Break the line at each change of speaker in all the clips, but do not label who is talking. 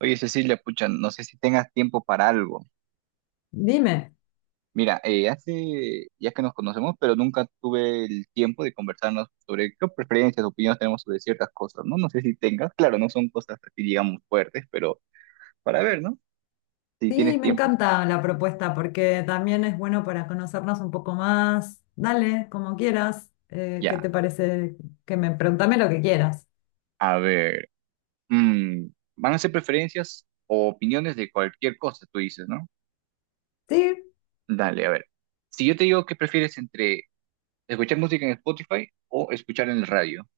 Oye, Cecilia, pucha, no sé si tengas tiempo para algo.
Dime,
Mira, hace ya que nos conocemos, pero nunca tuve el tiempo de conversarnos sobre qué preferencias, opiniones tenemos sobre ciertas cosas, ¿no? No sé si tengas, claro, no son cosas así, digamos, fuertes, pero para ver, ¿no? Si
sí,
tienes
me
tiempo,
encanta la propuesta porque también es bueno para conocernos un poco más. Dale, como quieras. ¿Qué
ya.
te parece? Que me preguntame lo que quieras.
A ver, mm, van a ser preferencias o opiniones de cualquier cosa, tú dices, ¿no?
Sí,
Dale, a ver. Si yo te digo que prefieres entre escuchar música en Spotify o escuchar en el radio.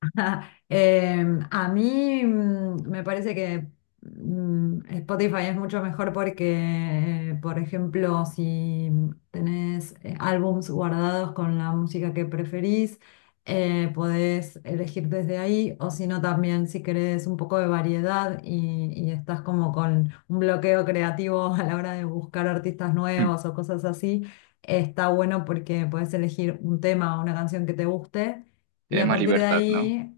A mí me parece que Spotify es mucho mejor porque, por ejemplo, si tenés álbums guardados con la música que preferís, podés elegir desde ahí, o si no, también si querés un poco de variedad y estás como con un bloqueo creativo a la hora de buscar artistas
Hmm,
nuevos o cosas así, está bueno porque podés elegir un tema o una canción que te guste. Y
tienes
a
más
partir de
libertad, ¿no?
ahí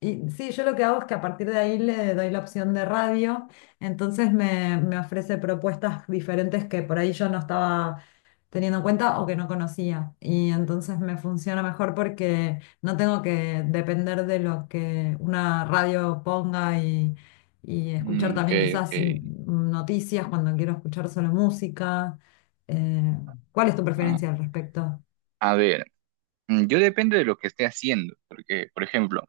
y sí, yo lo que hago es que a partir de ahí le doy la opción de radio, entonces me ofrece propuestas diferentes que por ahí yo no estaba teniendo en cuenta o que no conocía. Y entonces me funciona mejor porque no tengo que depender de lo que una radio ponga y escuchar
Mm, ok,
también quizás
ok.
noticias cuando quiero escuchar solo música. Eh, ¿Cuál es tu
Ah,
preferencia al respecto?
a ver, yo depende de lo que esté haciendo, porque, por ejemplo,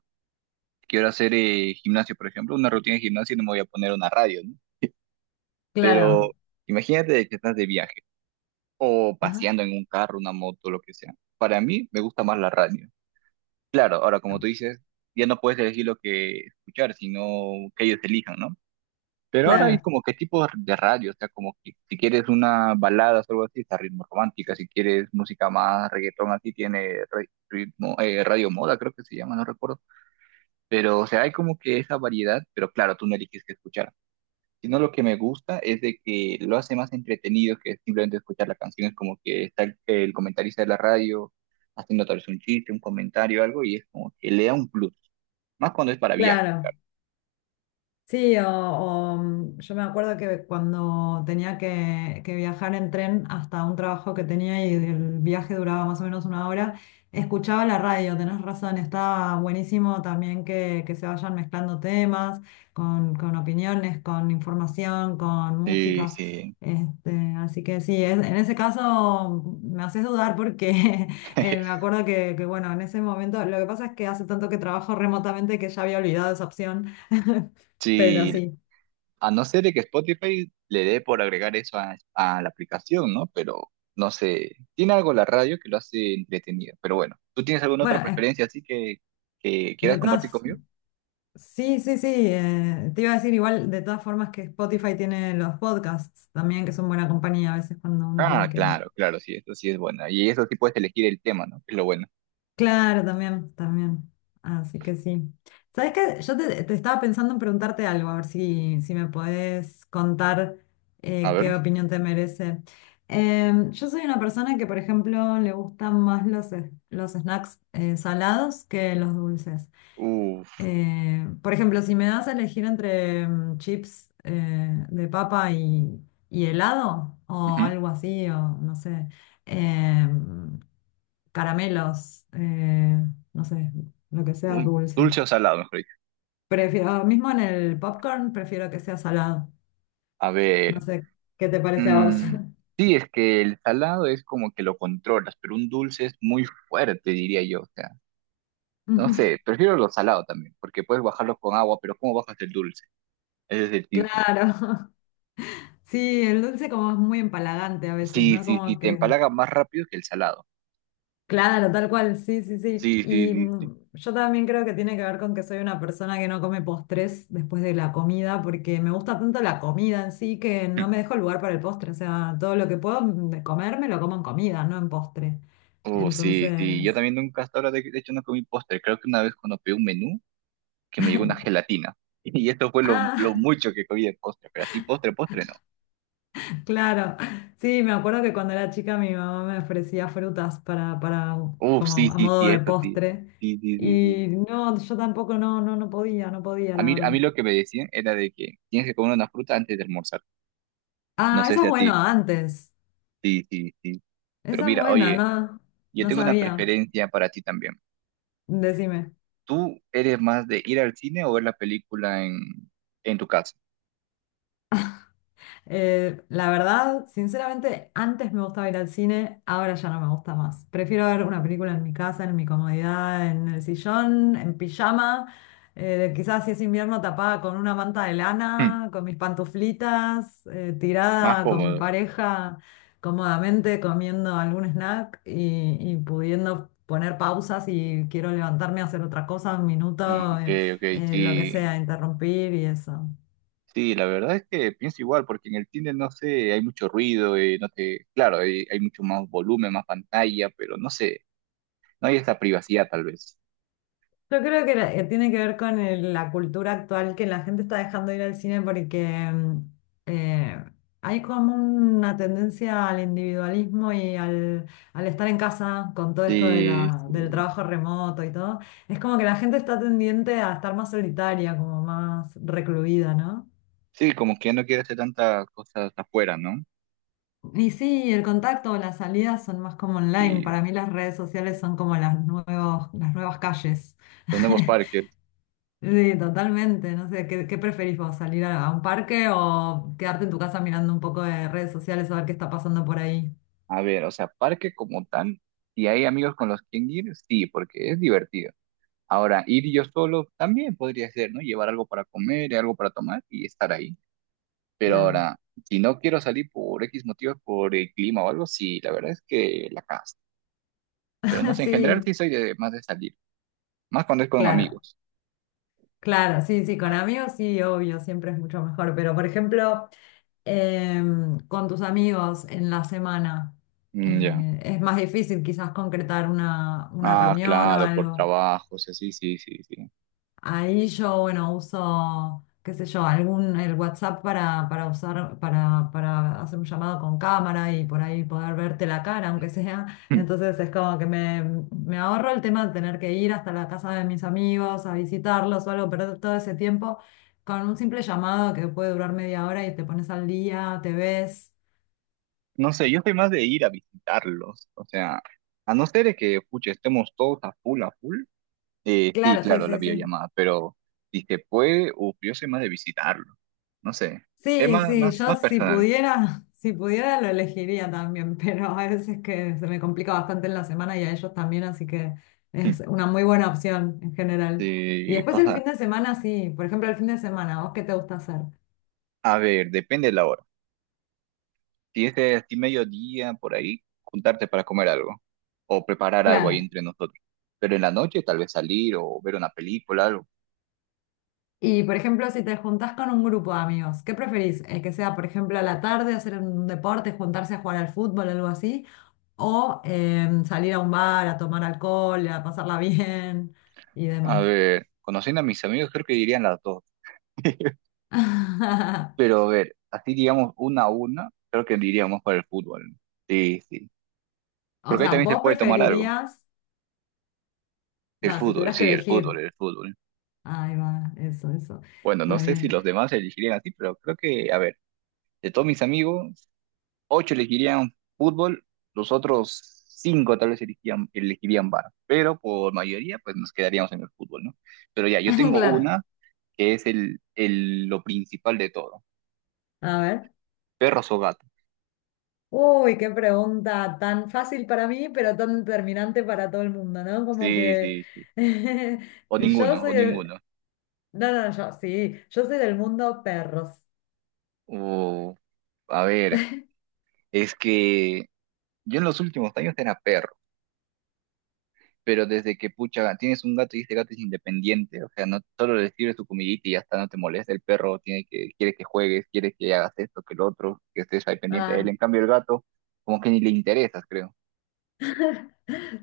quiero hacer gimnasio, por ejemplo, una rutina de gimnasio y no me voy a poner una radio, ¿no? Pero
Claro,
imagínate de que estás de viaje o
ajá,
paseando en un carro, una moto, lo que sea. Para mí me gusta más la radio. Claro, ahora como tú dices, ya no puedes elegir lo que escuchar, sino que ellos elijan, ¿no? Pero ahora hay
claro,
como que tipos de radio, o sea, como que si quieres una balada o algo así, está ritmo romántica, si quieres música más reggaetón así, tiene ritmo, radio moda, creo que se llama, no recuerdo. Pero, o sea, hay como que esa variedad, pero claro, tú no eliges qué escuchar. Sino lo que me gusta es de que lo hace más entretenido que simplemente escuchar la canción, es como que está el comentarista de la radio haciendo tal vez un chiste, un comentario, algo, y es como que le da un plus, más cuando es para viaje
claro.
claro.
Sí, yo me acuerdo que cuando tenía que viajar en tren hasta un trabajo que tenía y el viaje duraba más o menos una hora, escuchaba la radio, tenés razón, está buenísimo también que se vayan mezclando temas con opiniones, con información, con
Sí,
música.
sí.
Este, así que sí, en ese caso me haces dudar porque me acuerdo bueno, en ese momento, lo que pasa es que hace tanto que trabajo remotamente que ya había olvidado esa opción. Pero
Sí,
sí,
a no ser de que Spotify le dé por agregar eso a la aplicación, ¿no? Pero no sé, tiene algo la radio que lo hace entretenido. Pero bueno, ¿tú tienes alguna
bueno,
otra preferencia así que
de
quieras compartir
todas,
conmigo?
sí, sí, sí, te iba a decir igual, de todas formas que Spotify tiene los podcasts también, que son buena compañía a veces cuando uno tiene
Ah,
que...
claro, claro, sí, eso sí es bueno. Y eso sí puedes elegir el tema, ¿no? Que es lo bueno.
Claro, también, también. Así que sí. ¿Sabes qué? Te estaba pensando en preguntarte algo, a ver si me podés contar
A
qué
ver,
opinión te merece. Yo soy una persona que, por ejemplo, le gustan más los snacks salados que los dulces.
uff,
Por ejemplo, si me das a elegir entre chips de papa y helado o algo así, o no sé, eh, caramelos, no sé, lo que sea dulce.
dulce o salado, mejor dicho.
Prefiero, mismo en el popcorn, prefiero que sea salado.
A
No
ver,
sé, ¿qué te parece a vos?
mm, sí, es que el salado es como que lo controlas, pero un dulce es muy fuerte, diría yo. O sea, no sé, prefiero los salados también, porque puedes bajarlos con agua, pero ¿cómo bajas el dulce? Ese es el tip.
Claro. Sí, el dulce como es muy empalagante a veces,
Sí,
¿no?
sí, sí,
Como
te
que
empalaga más rápido que el salado.
claro, tal cual, sí, sí, sí.
Sí, sí,
Y
sí, sí.
yo también creo que tiene que ver con que soy una persona que no come postres después de la comida, porque me gusta tanto la comida en sí que no me dejo lugar para el postre. O sea, todo lo que puedo de comer me lo como en comida, no en postre.
Oh, sí, sí. Yo
Entonces,
también nunca hasta ahora, de hecho, no comí postre. Creo que una vez cuando pedí un menú, que me llegó una gelatina. Y esto fue lo
ah,
mucho que comí de postre, pero así postre, postre no.
claro. Sí, me acuerdo que cuando era chica mi mamá me ofrecía frutas
Uf, sí,
como a
sí,
modo
sí,
de
esto sí.
postre.
Sí, sí, sí, sí.
Y no, yo tampoco no podía, no podía, la
A
verdad.
mí lo que me decían era de que tienes que comer una fruta antes de almorzar. No
Ah,
sé
eso
si
es
a ti.
bueno antes.
Sí, sí, sí. Pero
Esa es
mira,
buena,
oye.
¿no?
Yo
No
tengo una
sabía.
preferencia para ti también.
Decime.
¿Tú eres más de ir al cine o ver la película en tu casa?
La verdad, sinceramente, antes me gustaba ir al cine, ahora ya no me gusta más. Prefiero ver una película en mi casa, en mi comodidad, en el sillón, en pijama, quizás si es invierno tapada con una manta de
Hmm,
lana, con mis pantuflitas,
más
tirada con mi
cómodo.
pareja, cómodamente comiendo algún snack y pudiendo poner pausas y quiero levantarme a hacer otra cosa, un
Mm,
minuto,
ok, ok,
lo que
sí.
sea, interrumpir y eso.
Sí, la verdad es que pienso igual, porque en el cine, no sé, hay mucho ruido, no te, claro, hay mucho más volumen, más pantalla, pero no sé, no hay esa privacidad tal vez.
Yo creo que tiene que ver con la cultura actual que la gente está dejando de ir al cine porque eh, hay como una tendencia al individualismo y al estar en casa con todo esto de
Sí,
del
sí.
trabajo remoto y todo. Es como que la gente está tendiente a estar más solitaria, como más recluida, ¿no?
Sí, como que no quiero hacer tantas cosas afuera, ¿no?
Y sí, el contacto o las salidas son más como online.
Sí,
Para mí las redes sociales son como las nuevas calles.
los nuevos parques.
Sí, totalmente. No sé, qué preferís vos? ¿Salir a un parque o quedarte en tu casa mirando un poco de redes sociales a ver qué está pasando por ahí?
A ver, o sea, parque como tal, si hay amigos con los que ir, sí, porque es divertido. Ahora, ir yo solo también podría ser, ¿no? Llevar algo para comer, y algo para tomar y estar ahí. Pero
Claro.
ahora, si no quiero salir por X motivos, por el clima o algo, sí, la verdad es que la casa. Pero no sé, en general sí
Sí,
soy de más de salir, más cuando es con
claro,
amigos.
claro. Sí, sí, con amigos sí, obvio, siempre es mucho mejor. Pero, por ejemplo, con tus amigos en la semana,
Mm, ya.
es más difícil quizás concretar una
Ah,
reunión o
claro, por
algo.
trabajos, sí, sí, sí, sí.
Ahí yo, bueno, uso, qué sé yo, algún, el WhatsApp para usar, para hacer un llamado con cámara y por ahí poder verte la cara, aunque sea.
Hmm.
Entonces es como que me ahorro el tema de tener que ir hasta la casa de mis amigos a visitarlos o algo, perder todo ese tiempo con un simple llamado que puede durar media hora y te pones al día, te ves.
No sé, yo soy más de ir a visitarlos. O sea, a no ser de que, pucha, estemos todos a full, a full. Sí,
Claro, sí,
claro, la
sí, sí.
videollamada, pero si se puede, uf, yo soy más de visitarlo. No sé, es
Sí,
más,
sí,
más,
yo
más
si
personal.
pudiera, si pudiera lo elegiría también, pero a veces que se me complica bastante en la semana y a ellos también, así que es una muy buena opción en general. Y
Sí,
después el
cosas.
fin de semana, sí, por ejemplo el fin de semana, ¿vos qué te gusta hacer?
A ver, depende de la hora. Si es de así mediodía, por ahí, juntarte para comer algo o preparar algo ahí
Claro.
entre nosotros. Pero en la noche, tal vez salir o ver una película, algo.
Y por ejemplo, si te juntás con un grupo de amigos, ¿qué preferís? Que sea, por ejemplo, a la tarde hacer un deporte, juntarse a jugar al fútbol, algo así, o salir a un bar a tomar alcohol, a pasarla bien y
A
demás.
ver, conociendo a mis amigos, creo que dirían las dos. Pero a ver, así digamos una a una, creo que diríamos para el fútbol, ¿no? Sí, sí.
O
Porque ahí
sea,
también se
vos
puede tomar algo.
preferirías,
El
no, si
fútbol,
tuvieras que
sí, el fútbol,
elegir.
el fútbol.
Ahí va, eso, eso.
Bueno, no
Está
sé si
bien.
los demás elegirían así, pero creo que, a ver, de todos mis amigos, 8 elegirían fútbol, los otros 5 tal vez elegirían bar, pero por mayoría pues nos quedaríamos en el fútbol, ¿no? Pero ya, yo tengo
Claro.
una que es lo principal de todo,
A ver.
perros o gatos.
Uy, qué pregunta tan fácil para mí, pero tan determinante para todo el mundo, ¿no? Como
Sí,
que
sí, sí. O
yo
ninguno,
soy
o
del...
ninguno.
No, no, yo sí, yo soy del mundo perros.
O, a ver, es que yo en los últimos años era perro, pero desde que, pucha, tienes un gato y este gato es independiente, o sea, no solo le sirves tu comidita y ya está, no te molesta, el perro tiene que, quiere que juegues, quiere que hagas esto, que lo otro, que estés ahí pendiente de él,
Ah,
en cambio el gato, como que ni le interesas, creo.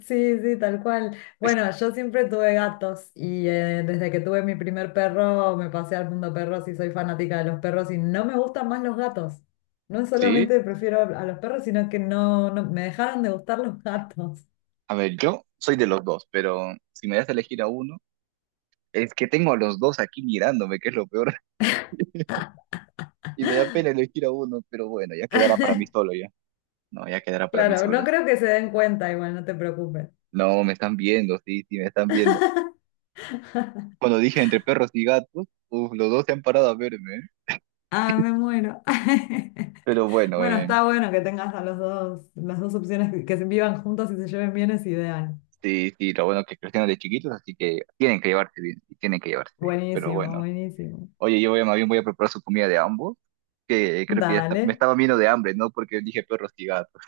sí, sí, tal cual.
Es-
Bueno, yo siempre tuve gatos y desde que tuve mi primer perro me pasé al mundo perros y soy fanática de los perros y no me gustan más los gatos. No
sí,
solamente prefiero a los perros, sino que no me dejaron de gustar los gatos.
a ver, yo soy de los dos, pero si me das a elegir a uno, es que tengo a los dos aquí mirándome, que es lo peor, y me da pena elegir a uno, pero bueno, ya quedará para mí solo, ya. No, ya quedará para mí
Claro,
solo.
no
Es
creo que se den cuenta, igual, no te preocupes.
no, me están viendo, sí, sí, me están viendo. Cuando dije entre perros y gatos, uf, los dos se han parado a verme, ¿eh?
Ah, me muero.
Pero bueno,
Bueno, está bueno que tengas a los dos, las dos opciones que vivan juntos y se lleven bien es ideal.
sí, sí, lo bueno que crecieron de chiquitos, así que tienen que llevarse bien, sí, tienen que llevarse bien. Pero
Buenísimo,
bueno,
buenísimo.
oye, yo voy más bien voy a preparar su comida de ambos, que creo que me
Dale.
estaba viendo de hambre, ¿no? Porque dije perros y gatos.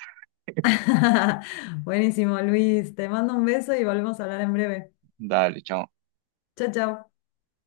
Buenísimo, Luis. Te mando un beso y volvemos a hablar en breve.
Dale, chao.
Chao, chao.